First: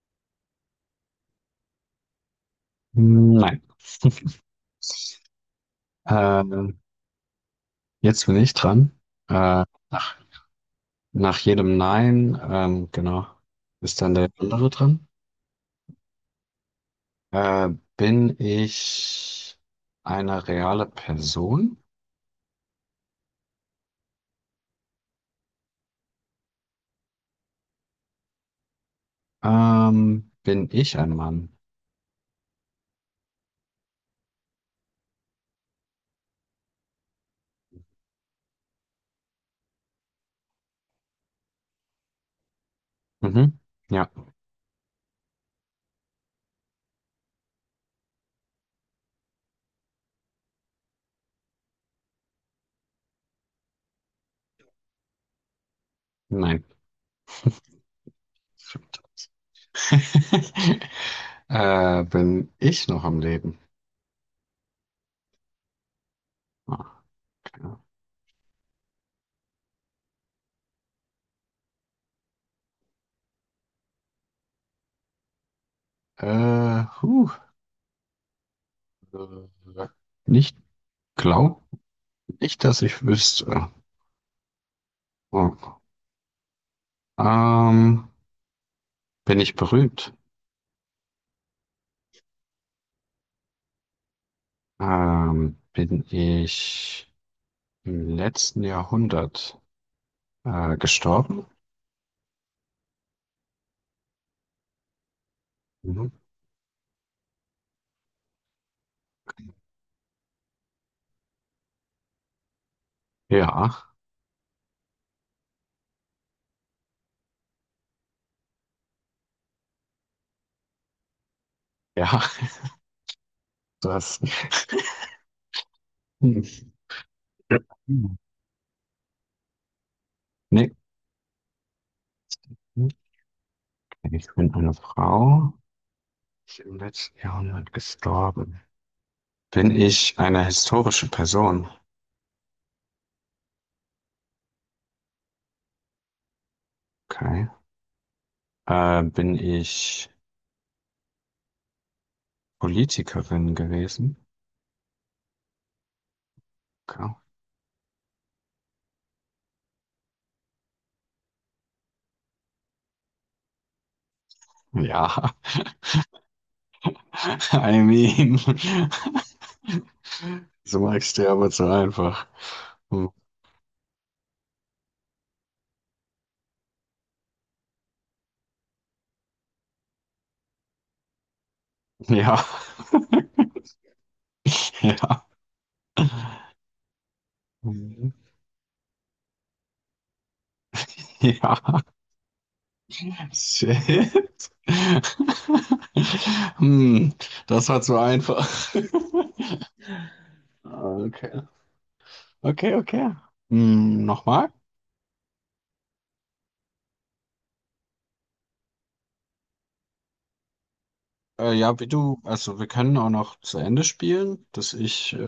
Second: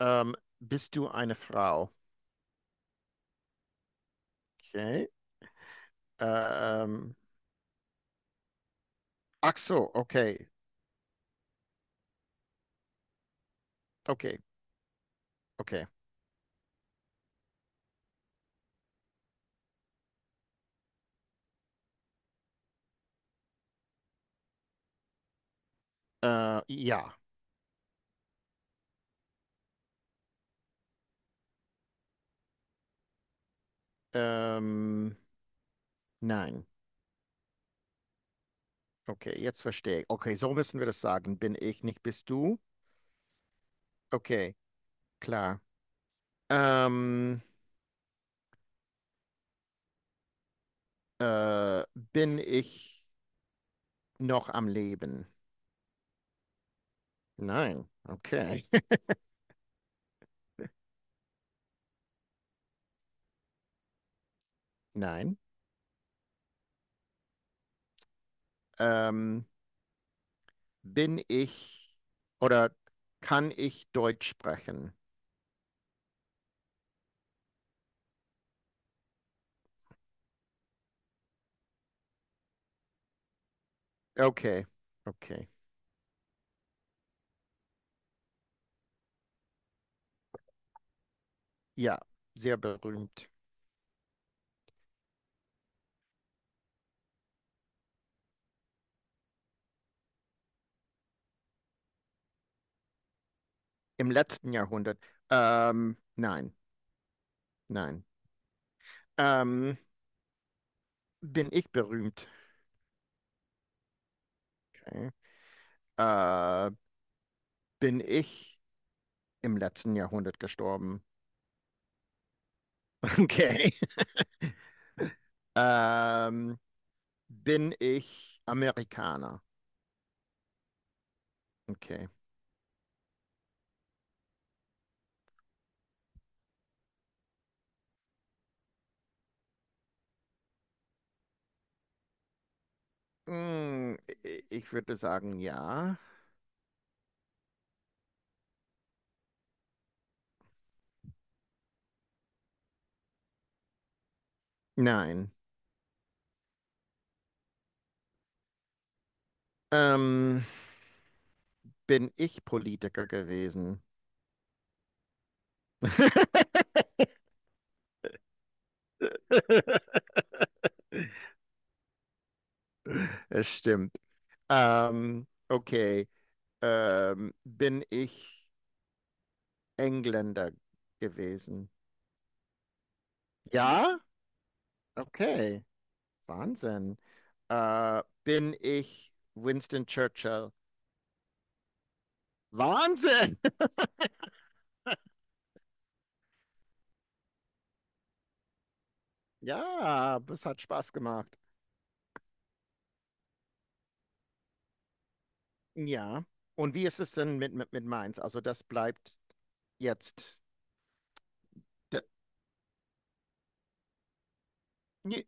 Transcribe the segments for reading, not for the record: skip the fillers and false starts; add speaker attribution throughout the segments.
Speaker 1: Ähm, Bist du eine Frau?
Speaker 2: Nein.
Speaker 1: Okay.
Speaker 2: Ähm,
Speaker 1: Ähm,
Speaker 2: jetzt bin ich dran.
Speaker 1: ach
Speaker 2: Äh,
Speaker 1: so,
Speaker 2: nach,
Speaker 1: okay.
Speaker 2: nach jedem Nein, genau, ist dann der
Speaker 1: Okay,
Speaker 2: andere dran.
Speaker 1: okay.
Speaker 2: Äh, bin ich eine reale Person?
Speaker 1: Ja.
Speaker 2: Bin ich ein Mann?
Speaker 1: Ähm, nein. Okay, jetzt verstehe ich. Okay, so müssen wir das sagen. Bin ich nicht, bist du?
Speaker 2: Mhm. Ja,
Speaker 1: Okay, klar. Ähm, äh, Bin ich noch am Leben?
Speaker 2: nein.
Speaker 1: Nein. Okay.
Speaker 2: Stimmt. Bin ich noch am Leben?
Speaker 1: Nein.
Speaker 2: Ah, okay.
Speaker 1: Ähm, Bin ich oder kann ich Deutsch sprechen?
Speaker 2: Äh, huh. Äh, Nicht glaub nicht, dass ich wüsste.
Speaker 1: Okay, okay.
Speaker 2: Oh. Ähm, bin ich berühmt?
Speaker 1: Ja, sehr berühmt.
Speaker 2: Bin ich im letzten Jahrhundert gestorben?
Speaker 1: Im letzten Jahrhundert. Ähm,
Speaker 2: Mhm.
Speaker 1: nein, nein. Ähm, Bin ich berühmt?
Speaker 2: Ja,
Speaker 1: Okay. Äh, bin ich im letzten Jahrhundert gestorben?
Speaker 2: ja,
Speaker 1: Okay.
Speaker 2: das.
Speaker 1: Ähm, Bin ich Amerikaner?
Speaker 2: Nee,
Speaker 1: Okay.
Speaker 2: okay, ich bin eine Frau. Ist im letzten Jahrhundert gestorben. Bin ich eine historische Person?
Speaker 1: Mm, ich würde sagen, ja.
Speaker 2: Okay. Bin ich Politikerin gewesen?
Speaker 1: Nein.
Speaker 2: Okay.
Speaker 1: Ähm, Bin ich Politiker gewesen?
Speaker 2: Ja, I mean, so magst du aber so einfach. Hm.
Speaker 1: Es stimmt. Ähm, okay. Bin ich Engländer gewesen.
Speaker 2: Ja,
Speaker 1: Ja,
Speaker 2: ja.
Speaker 1: okay. Wahnsinn.
Speaker 2: Mhm.
Speaker 1: Bin ich Winston Churchill.
Speaker 2: Ja,
Speaker 1: Wahnsinn!
Speaker 2: shit. Hm, das war zu einfach.
Speaker 1: Ja, das hat Spaß
Speaker 2: Okay,
Speaker 1: gemacht.
Speaker 2: okay, okay. Hm, nochmal?
Speaker 1: Ja. Und wie ist es denn mit Mainz? Also das bleibt jetzt.
Speaker 2: Ja, wie
Speaker 1: D-
Speaker 2: du, also wir können auch noch zu Ende spielen, dass ich,
Speaker 1: j-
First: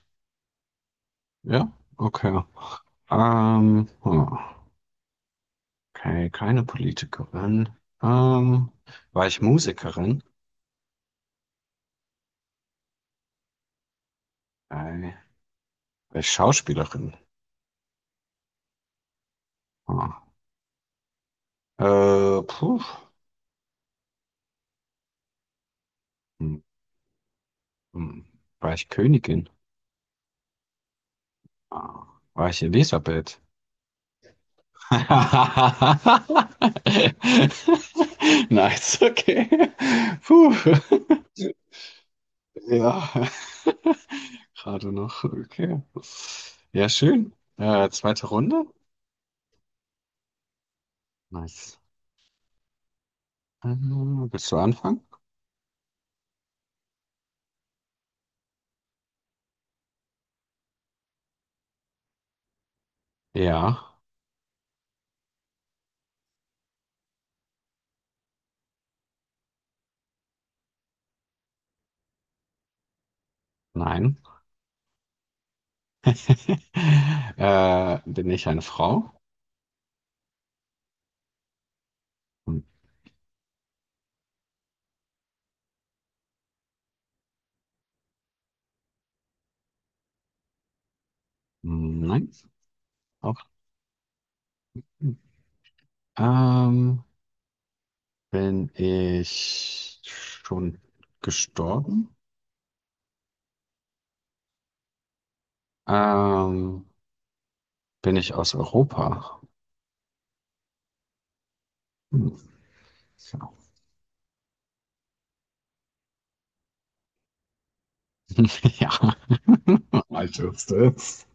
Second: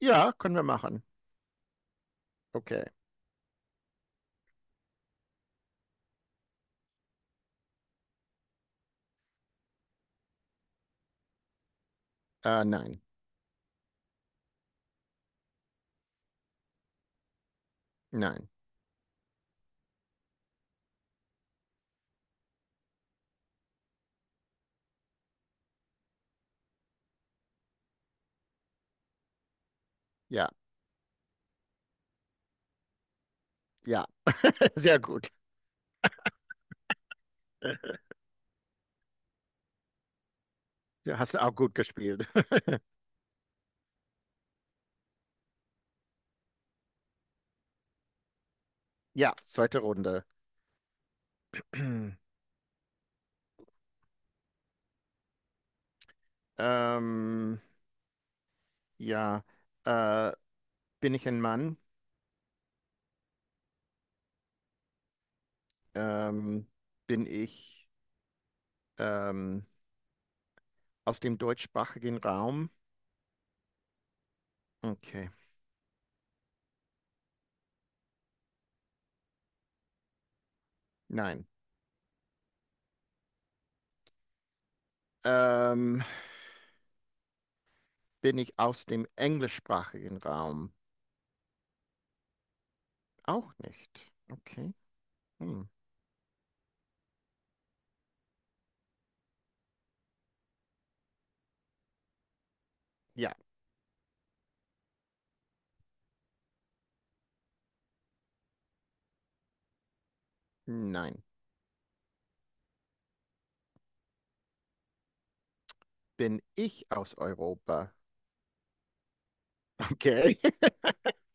Speaker 1: Ja, können wir machen.
Speaker 2: ja, okay.
Speaker 1: Okay.
Speaker 2: Ähm, hm, okay, keine Politikerin. Ähm, war ich Musikerin?
Speaker 1: Nein,
Speaker 2: Äh, war ich Schauspielerin?
Speaker 1: nein.
Speaker 2: Hm. Puh. Hm. Hm, war ich Königin?
Speaker 1: Ja,
Speaker 2: Ah, war ich Elisabeth?
Speaker 1: ja. Sehr gut.
Speaker 2: Nice, okay. Puh.
Speaker 1: Du hast du auch gut gespielt.
Speaker 2: Ja, gerade noch. Okay. Ja, schön. Zweite Runde.
Speaker 1: Ja, zweite Runde.
Speaker 2: Nice. Willst du anfangen?
Speaker 1: Ähm, Ja, äh, bin ich ein Mann?
Speaker 2: Ja,
Speaker 1: Ähm, bin ich ähm, aus dem deutschsprachigen Raum?
Speaker 2: nein.
Speaker 1: Okay,
Speaker 2: Bin ich eine Frau?
Speaker 1: nein.
Speaker 2: Hm,
Speaker 1: Ähm, Bin ich aus dem englischsprachigen Raum?
Speaker 2: nein, auch.
Speaker 1: Auch nicht. Okay.
Speaker 2: Hm.
Speaker 1: Hm.
Speaker 2: Ähm, bin ich schon gestorben?
Speaker 1: Ja,
Speaker 2: Ähm, bin ich aus Europa?
Speaker 1: nein.
Speaker 2: Hm.
Speaker 1: Bin ich aus Europa?
Speaker 2: Ja,
Speaker 1: Okay.
Speaker 2: ich wusste es.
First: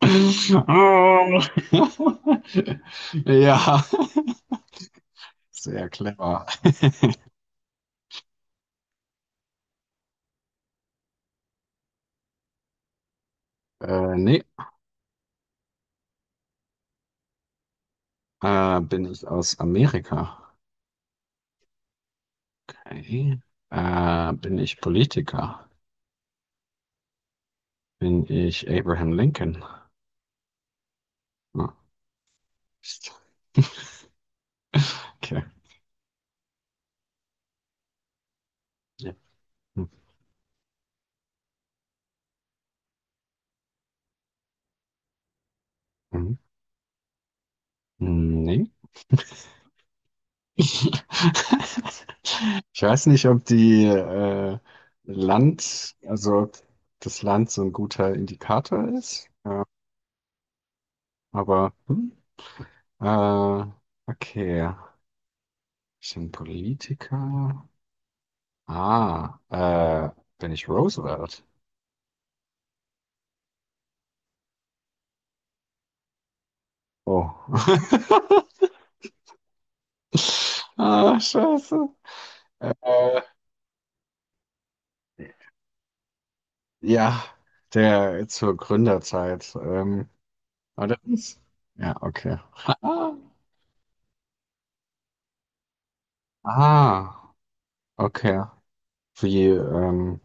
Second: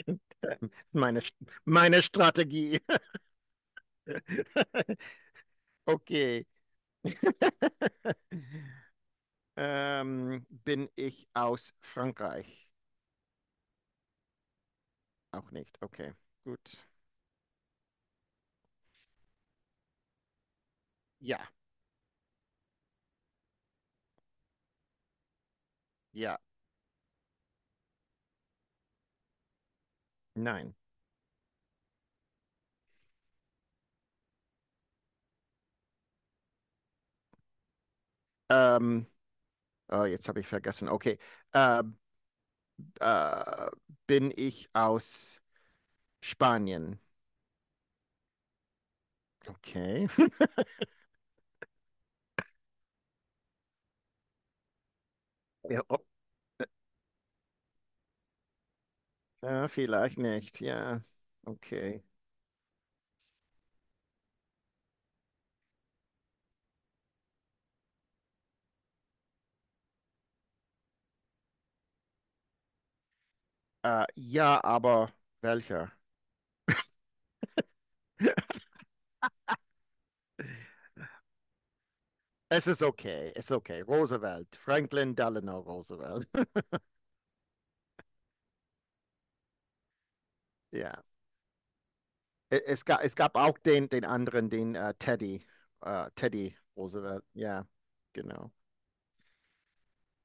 Speaker 1: Meine, meine Strategie.
Speaker 2: Ja, sehr
Speaker 1: Okay.
Speaker 2: clever.
Speaker 1: Bin ich aus Frankreich?
Speaker 2: Nee,
Speaker 1: Auch nicht. Okay, gut.
Speaker 2: bin ich aus Amerika?
Speaker 1: Ja.
Speaker 2: Okay. Bin ich Politiker?
Speaker 1: Ja,
Speaker 2: Bin ich Abraham Lincoln?
Speaker 1: nein.
Speaker 2: Hm. Okay.
Speaker 1: Ähm,
Speaker 2: Ja.
Speaker 1: oh, jetzt habe ich vergessen. Okay. Äh, äh, Bin ich aus
Speaker 2: Mhm.
Speaker 1: Spanien?
Speaker 2: Nee.
Speaker 1: Okay.
Speaker 2: Ich weiß nicht, ob die
Speaker 1: Ja,
Speaker 2: Land, also ob das Land so ein guter Indikator ist,
Speaker 1: ja, vielleicht nicht. Ja,
Speaker 2: aber
Speaker 1: okay.
Speaker 2: äh, okay, ich bin Politiker. Ah, bin ich Roosevelt?
Speaker 1: Ja, aber welcher?
Speaker 2: Oh. Ah, scheiße.
Speaker 1: Es
Speaker 2: Äh,
Speaker 1: ist okay, es ist okay. Roosevelt, Franklin Delano Roosevelt.
Speaker 2: ja, der zur Gründerzeit. Aber das
Speaker 1: Ja,
Speaker 2: ist, ja, okay.
Speaker 1: Es gab auch den, den anderen, den Teddy, Teddy Roosevelt.
Speaker 2: Ah,
Speaker 1: Ja,
Speaker 2: okay.
Speaker 1: genau.
Speaker 2: Wie,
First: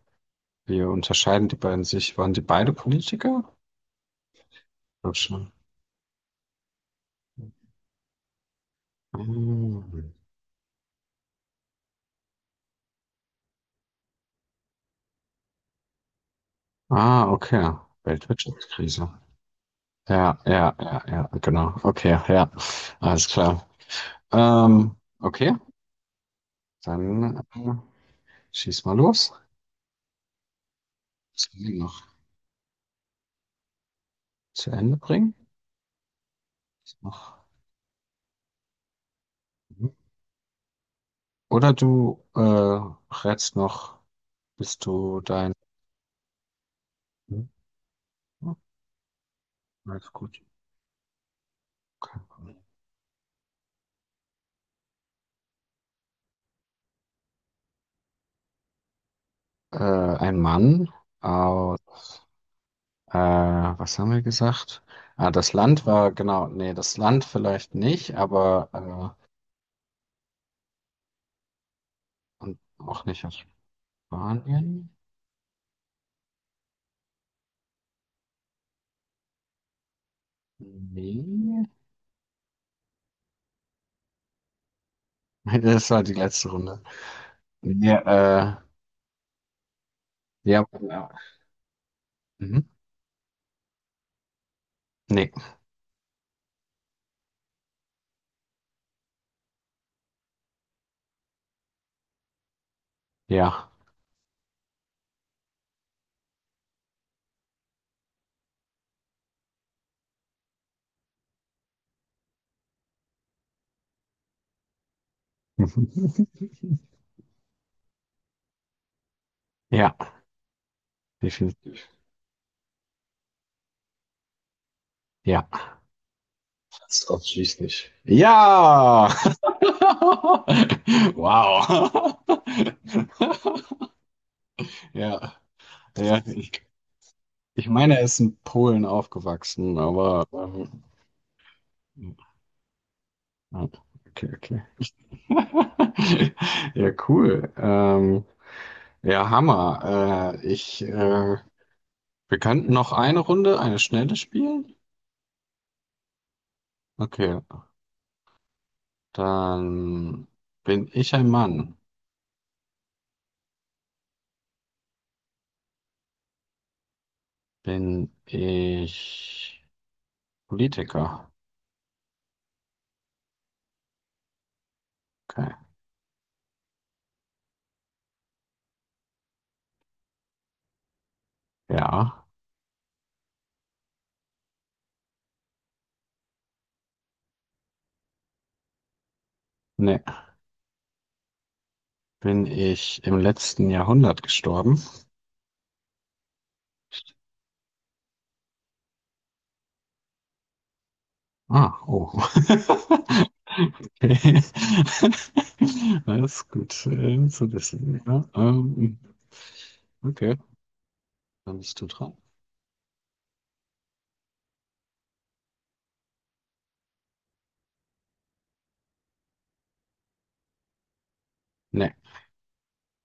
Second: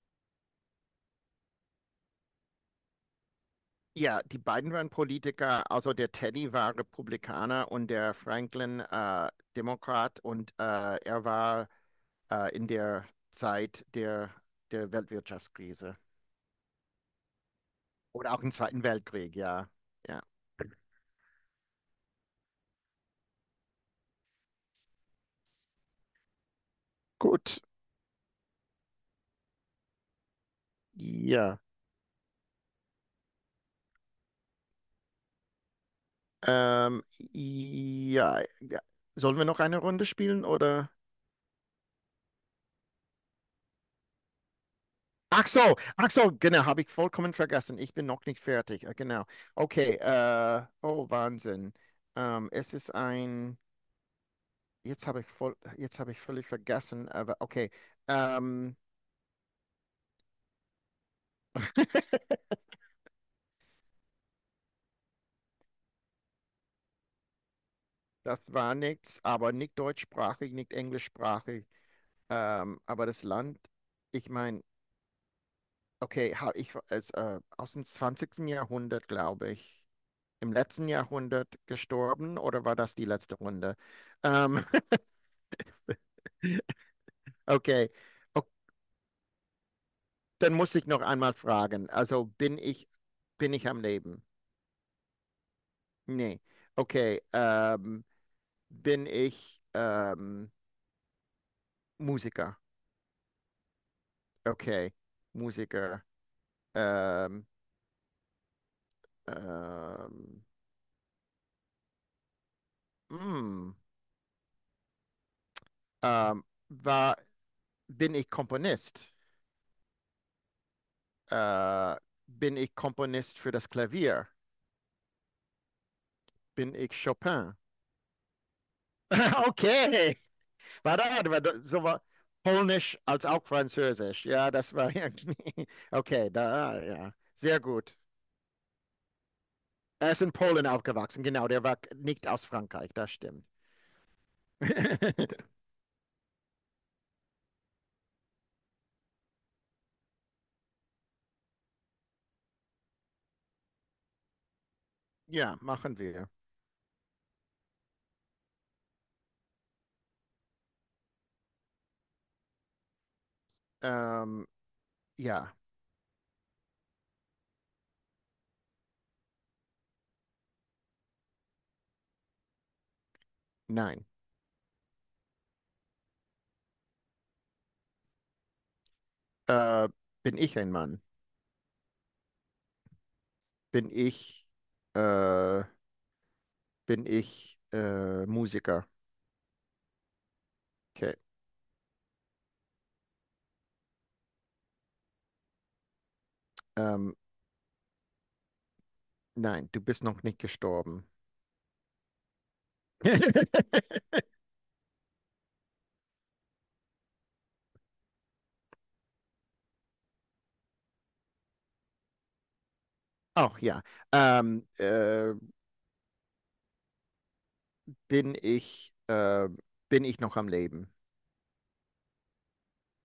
Speaker 2: wie unterscheiden die beiden sich? Waren die beide Politiker?
Speaker 1: Ja, die beiden waren
Speaker 2: Glaub schon.
Speaker 1: Politiker, also der Teddy war Republikaner und der Franklin
Speaker 2: Hm.
Speaker 1: Demokrat und er war in der Zeit der Weltwirtschaftskrise
Speaker 2: Ah, okay.
Speaker 1: oder auch im Zweiten
Speaker 2: Weltwirtschaftskrise.
Speaker 1: Weltkrieg, ja. Ja,
Speaker 2: Ja, ja, ja, ja, genau. Okay, ja. Alles klar. Okay, dann
Speaker 1: gut,
Speaker 2: schieß mal los. Das
Speaker 1: ja.
Speaker 2: kann ich noch zu Ende bringen. Ist
Speaker 1: Ähm,
Speaker 2: noch.
Speaker 1: ja, ja. Sollen wir noch eine Runde spielen oder?
Speaker 2: Oder du rätst noch, bist du dein.
Speaker 1: Ach so, genau, habe ich vollkommen
Speaker 2: Hm?
Speaker 1: vergessen. Ich bin noch nicht
Speaker 2: Ja,
Speaker 1: fertig, genau. Okay,
Speaker 2: alles gut.
Speaker 1: oh Wahnsinn.
Speaker 2: Okay.
Speaker 1: Es ist ein. Jetzt habe ich völlig vergessen, aber okay. Ähm,
Speaker 2: Äh, ein Mann aus. Äh, was haben wir gesagt? Ah, das Land war, genau, nee, das Land vielleicht nicht,
Speaker 1: Das war
Speaker 2: aber
Speaker 1: nichts, aber nicht deutschsprachig, nicht englischsprachig.
Speaker 2: und auch
Speaker 1: Aber das
Speaker 2: nicht aus
Speaker 1: Land, ich meine,
Speaker 2: Spanien.
Speaker 1: okay, ich ist aus dem zwanzigsten Jahrhundert, glaube ich, im letzten Jahrhundert
Speaker 2: Nee.
Speaker 1: gestorben oder war das die letzte Runde? Ähm,
Speaker 2: Das war die letzte Runde.
Speaker 1: okay. Ok,
Speaker 2: Ja,
Speaker 1: dann
Speaker 2: ja,
Speaker 1: muss ich noch
Speaker 2: ja.
Speaker 1: einmal fragen. Also
Speaker 2: Mhm.
Speaker 1: bin ich am Leben?
Speaker 2: Nee,
Speaker 1: Nee. Okay. Bin ich Musiker.
Speaker 2: ja.
Speaker 1: Okay. Musiker. Ähm, ähm, mm, ähm, war, Bin ich Komponist?
Speaker 2: Ja, definitiv.
Speaker 1: Äh, bin ich Komponist für das Klavier?
Speaker 2: Ja.
Speaker 1: Bin ich
Speaker 2: Das
Speaker 1: Chopin?
Speaker 2: ausschließlich. Ja!
Speaker 1: Okay. War da, war da so war
Speaker 2: Wow.
Speaker 1: Polnisch als auch Französisch. Ja, das war
Speaker 2: Ja,
Speaker 1: irgendwie.
Speaker 2: ja,
Speaker 1: Okay,
Speaker 2: ich,
Speaker 1: da, ja. Sehr
Speaker 2: ich
Speaker 1: gut.
Speaker 2: meine, er ist in Polen aufgewachsen,
Speaker 1: Er ist
Speaker 2: aber
Speaker 1: in Polen aufgewachsen. Genau, der war nicht aus Frankreich. Das stimmt.
Speaker 2: ah, okay, okay. Ja, cool. Ja, Hammer. Wir könnten noch eine Runde, eine schnelle spielen.
Speaker 1: Ja, machen wir.
Speaker 2: Okay, dann bin ich ein Mann.
Speaker 1: Ähm, ja.
Speaker 2: Bin ich Politiker?
Speaker 1: Nein.
Speaker 2: Okay.
Speaker 1: Äh, bin ich ein Mann?
Speaker 2: Ja.
Speaker 1: Bin ich, äh, Bin ich Musiker?
Speaker 2: Nee.
Speaker 1: Okay.
Speaker 2: Bin ich im letzten Jahrhundert gestorben?
Speaker 1: Ähm, nein, du bist noch nicht gestorben.
Speaker 2: Ah, oh. Okay. Alles gut zu wissen. Ja, okay, dann bist du dran.
Speaker 1: Auch ja. Ähm, äh, bin ich, äh, Bin ich noch am Leben?
Speaker 2: Nee,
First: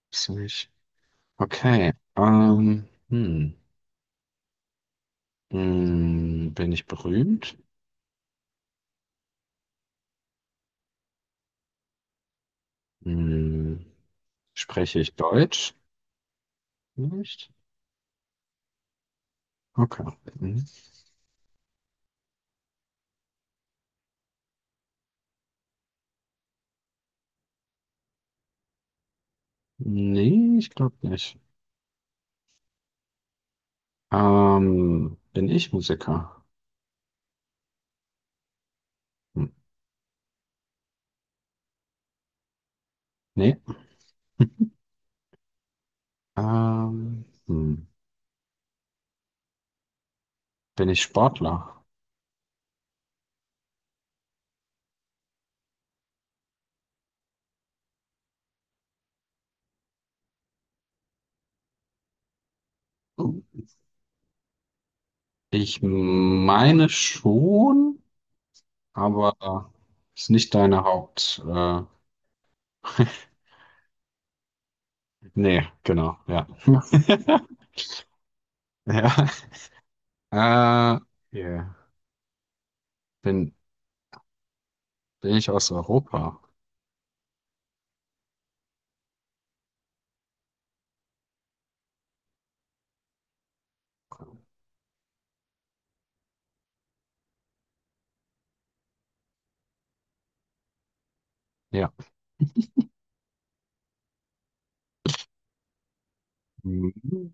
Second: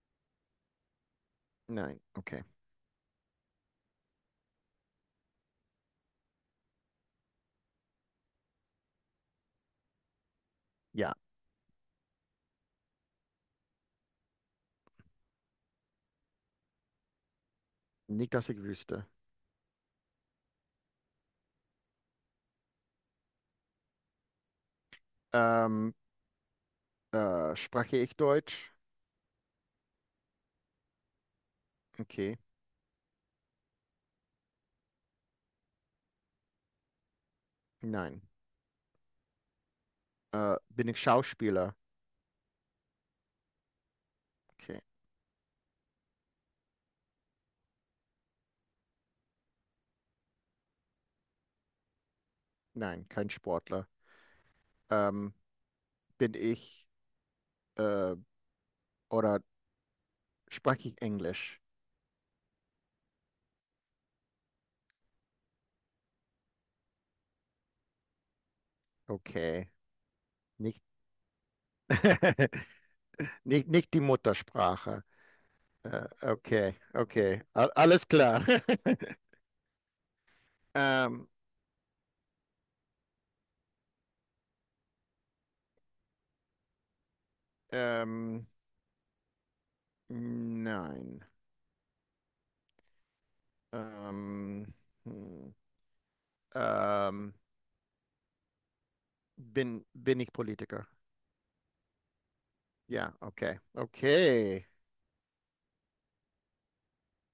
Speaker 2: bist du nicht. Okay,
Speaker 1: Nein, okay.
Speaker 2: bin ich berühmt?
Speaker 1: Ja,
Speaker 2: Hm, spreche ich Deutsch? Nicht?
Speaker 1: nicht, dass ich wüsste.
Speaker 2: Okay. Hm.
Speaker 1: Ähm, Spreche ich Deutsch?
Speaker 2: Nee, ich glaube nicht.
Speaker 1: Okay,
Speaker 2: Bin ich Musiker?
Speaker 1: nein.
Speaker 2: Hm.
Speaker 1: Bin ich Schauspieler?
Speaker 2: Nee.
Speaker 1: Okay,
Speaker 2: Ähm, hm. Bin ich Sportler?
Speaker 1: nein, kein Sportler. Ähm, bin ich, äh, oder sprach ich Englisch.
Speaker 2: Oh. Ich meine schon,
Speaker 1: Okay,
Speaker 2: aber ist nicht
Speaker 1: nicht,
Speaker 2: deine Haupt.
Speaker 1: nicht, nicht die Muttersprache.
Speaker 2: Nee, genau, ja.
Speaker 1: Okay, okay, A alles klar.
Speaker 2: Ja. Äh,
Speaker 1: ähm,
Speaker 2: yeah. Bin, bin ich aus Europa?
Speaker 1: ähm, nein. Ähm, hm, ähm, Bin ich Politiker?
Speaker 2: Ja.
Speaker 1: Ja, okay, okay.
Speaker 2: Mhm.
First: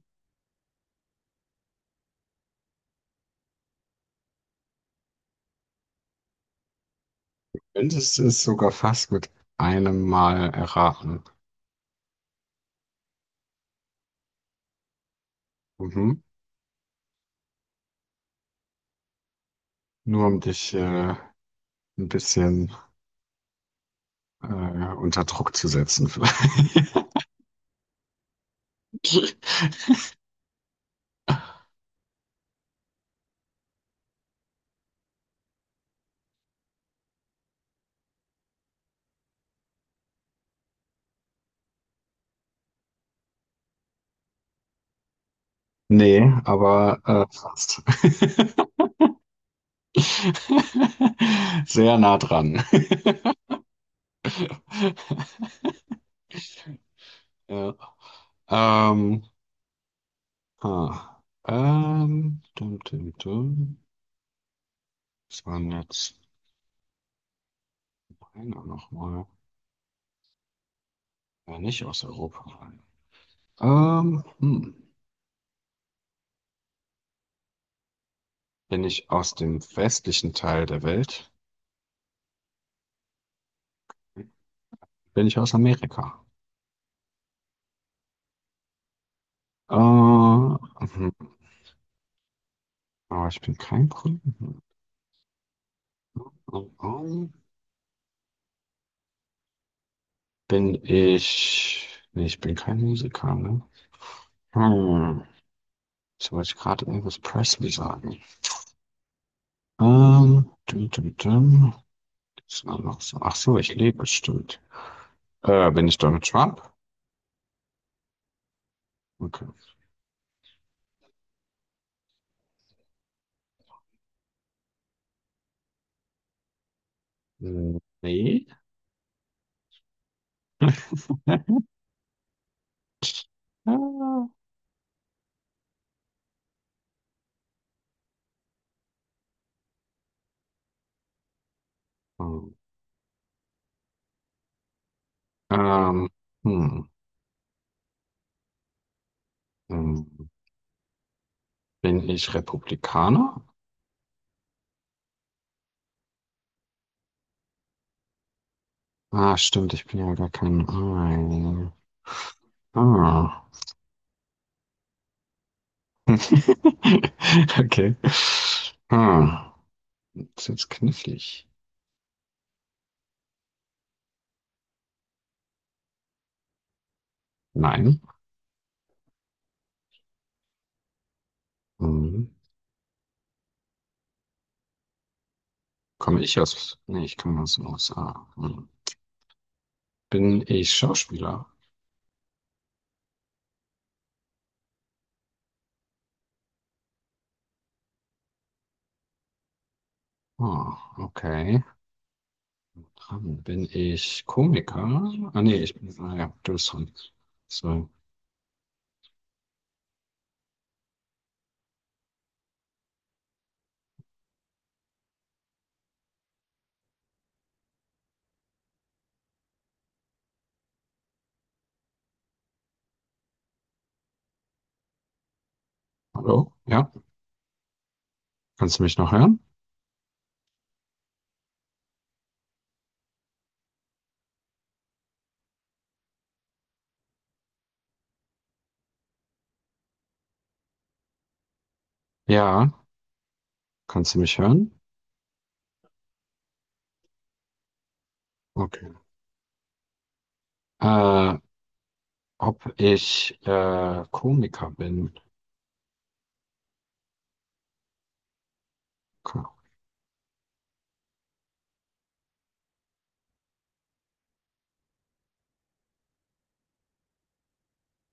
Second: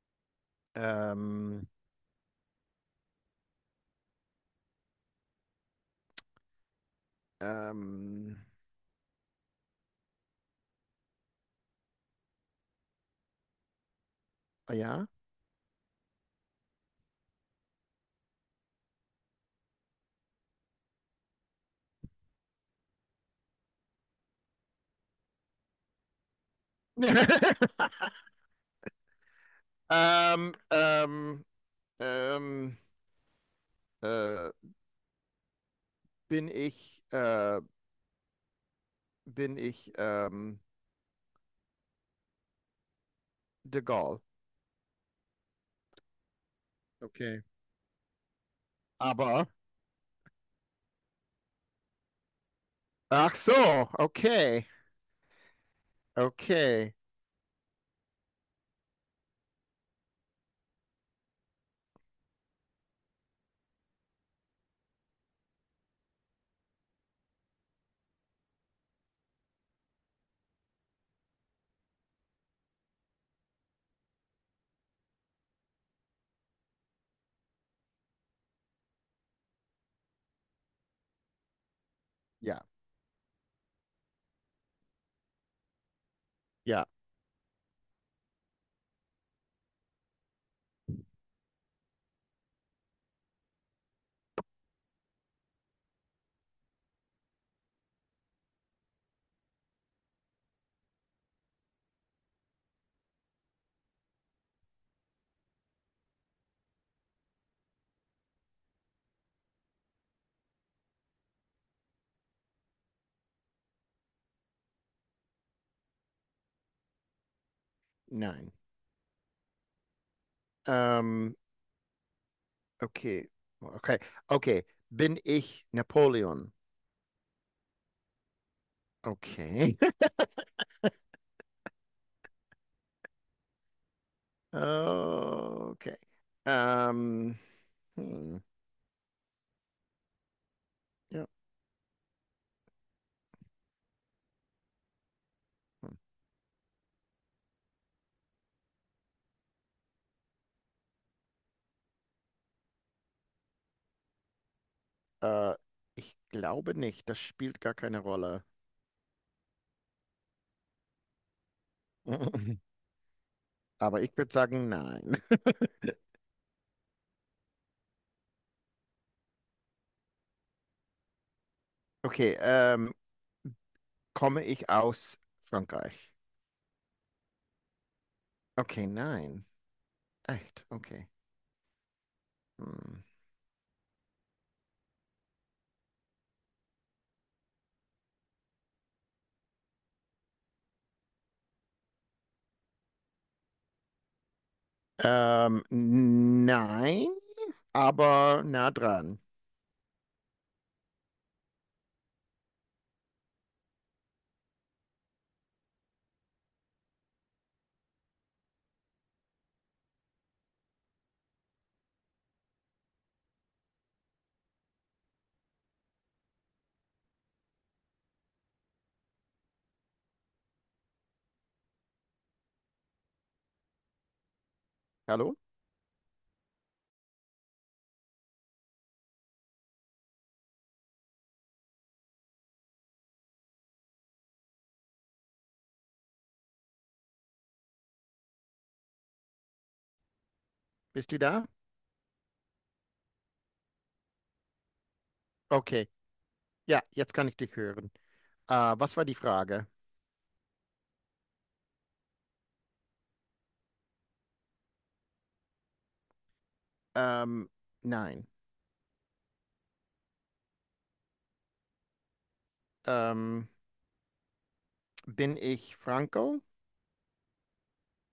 Speaker 1: Ähm,
Speaker 2: Könntest du
Speaker 1: ähm,
Speaker 2: es sogar fast mit einem Mal erraten.
Speaker 1: ja.
Speaker 2: Mhm. Nur um dich ein bisschen äh, unter Druck zu setzen, vielleicht.
Speaker 1: Ähm, ähm, ähm, äh, bin ich äh, Bin ich de Gaulle.
Speaker 2: Nee, aber
Speaker 1: Okay.
Speaker 2: fast.
Speaker 1: Aber,
Speaker 2: Sehr nah dran.
Speaker 1: ach so, okay, okay.
Speaker 2: Ja. Ähm, ah. Dum, dum, dum. Was waren jetzt einer nochmal? Ja, nicht aus Europa. Ähm, hm. Bin ich aus dem westlichen Teil der Welt?
Speaker 1: Ja,
Speaker 2: Bin ich aus Amerika?
Speaker 1: ja,
Speaker 2: Äh, hm, aber ich bin kein Politiker. Bin ich. Nee, ich bin kein Musiker, ne? Hm. Jetzt wollte ich gerade Elvis Presley sagen. Dum, dum, dum. Das war noch so. Ach so, ich lebe, stimmt. Bin ich Donald Trump?
Speaker 1: nein.
Speaker 2: Okay.
Speaker 1: Ähm, okay, okay, okay. Bin ich Napoleon?
Speaker 2: Hm, nee.
Speaker 1: Okay.
Speaker 2: Ah.
Speaker 1: Okay. Ähm, hm, ja.
Speaker 2: Ähm,
Speaker 1: Hm.
Speaker 2: hm. hm. hm. Bin ich Republikaner?
Speaker 1: Äh, ich glaube nicht. Das spielt gar keine Rolle.
Speaker 2: Ah, stimmt, ich bin ja gar kein. Ah. Ah.
Speaker 1: Aber ich würde sagen, nein.
Speaker 2: Okay. Ah. Ist jetzt knifflig.
Speaker 1: Okay, komme ich aus Frankreich?
Speaker 2: Nein.
Speaker 1: Okay, nein. Echt? Okay.
Speaker 2: Hm.
Speaker 1: Hm.
Speaker 2: Komme ich aus. Nee, ich komme aus den USA. Hm. Bin ich Schauspieler?
Speaker 1: Nein, aber nah dran.
Speaker 2: Ah, okay. Dann bin ich Komiker? Ah, nee, ich bin. Ah, ja, du bist dran. So.
Speaker 1: Hallo?
Speaker 2: Hallo? Ja? Kannst du mich noch hören?
Speaker 1: Bist du da?
Speaker 2: Ja. Kannst du mich hören?
Speaker 1: Okay. Ja, jetzt kann ich dich hören.
Speaker 2: Okay.
Speaker 1: Was war die Frage?
Speaker 2: Äh, ob ich Komiker bin?
Speaker 1: Ähm, nein.
Speaker 2: Ko-
Speaker 1: Ähm, Bin ich Franco?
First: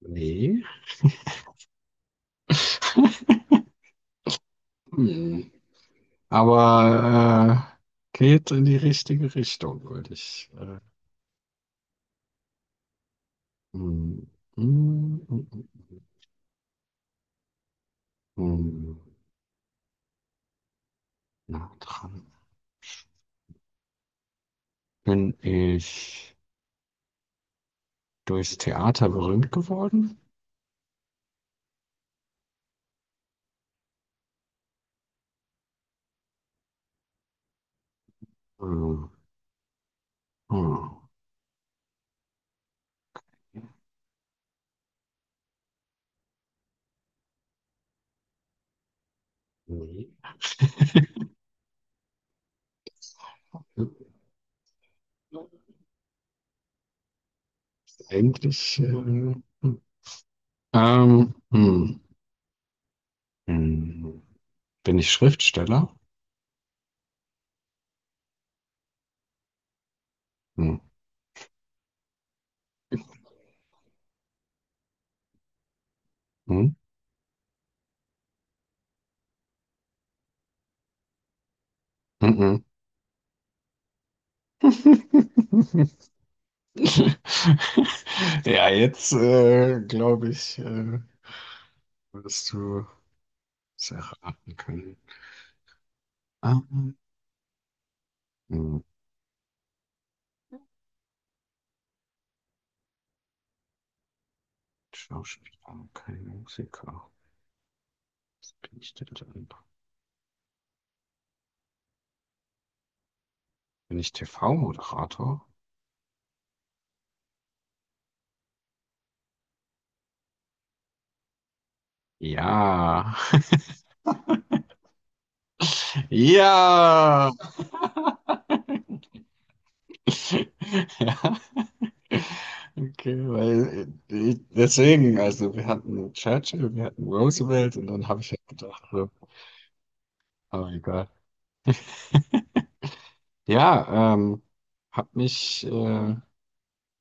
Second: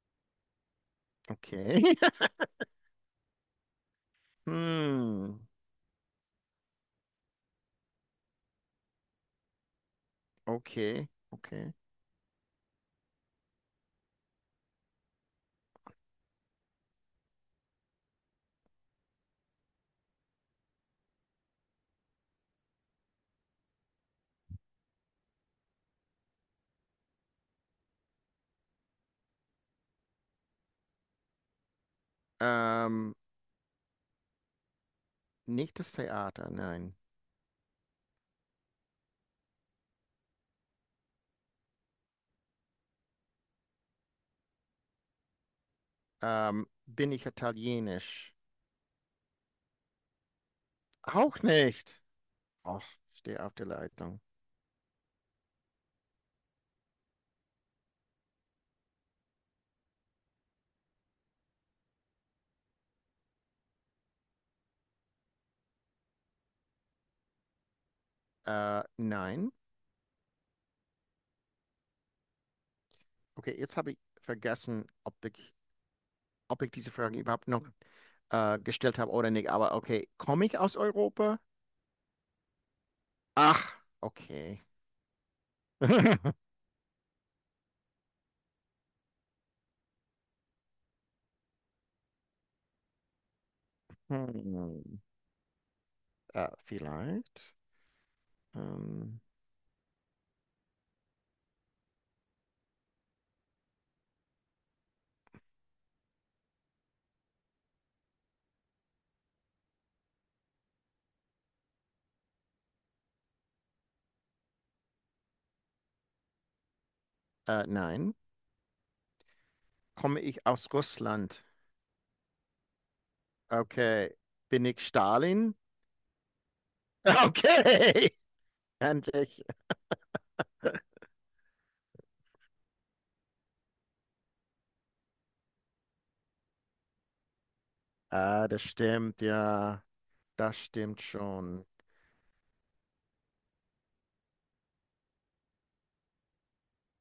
Speaker 2: Nee.
Speaker 1: Okay.
Speaker 2: Hm.
Speaker 1: Hm.
Speaker 2: Hm. Aber geht in die richtige Richtung, würde ich.
Speaker 1: Okay. Okay.
Speaker 2: Hm, hm, hm, hm, hm, nah dran. Bin ich durchs Theater berühmt geworden?
Speaker 1: Ähm, Nicht das Theater, nein.
Speaker 2: Hm, hm,
Speaker 1: Bin ich italienisch?
Speaker 2: nee.
Speaker 1: Auch nicht. Och, stehe auf der Leitung.
Speaker 2: Eigentlich. Hm. ähm, hm, hm. Bin ich Schriftsteller?
Speaker 1: Nein.
Speaker 2: Hm.
Speaker 1: Okay, jetzt habe ich vergessen, ob
Speaker 2: Hm?
Speaker 1: ich diese Frage überhaupt noch gestellt habe oder nicht. Aber okay, komme ich aus Europa?
Speaker 2: Mhm.
Speaker 1: Ach, okay.
Speaker 2: Ja, jetzt glaube ich, wirst du es erraten können.
Speaker 1: Hm.
Speaker 2: Ah,
Speaker 1: Vielleicht.
Speaker 2: hm,
Speaker 1: Ähm,
Speaker 2: Schauspieler, kein Musiker. Was bin ich denn dann? Bin ich TV-Moderator?
Speaker 1: nein. Komme ich aus Russland?
Speaker 2: Ja.
Speaker 1: Okay. Bin ich Stalin?
Speaker 2: Ja.
Speaker 1: Okay. Endlich.
Speaker 2: Ja. Okay, weil ich, deswegen, also wir hatten Churchill, wir hatten Roosevelt und dann habe ich halt
Speaker 1: Ah, das
Speaker 2: gedacht, so,
Speaker 1: stimmt, ja. Das
Speaker 2: aber
Speaker 1: stimmt
Speaker 2: egal.
Speaker 1: schon.
Speaker 2: Ja, hat mich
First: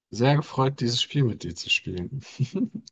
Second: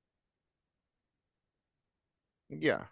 Speaker 2: sehr gefreut, dieses Spiel mit dir zu spielen.
Speaker 1: Ja.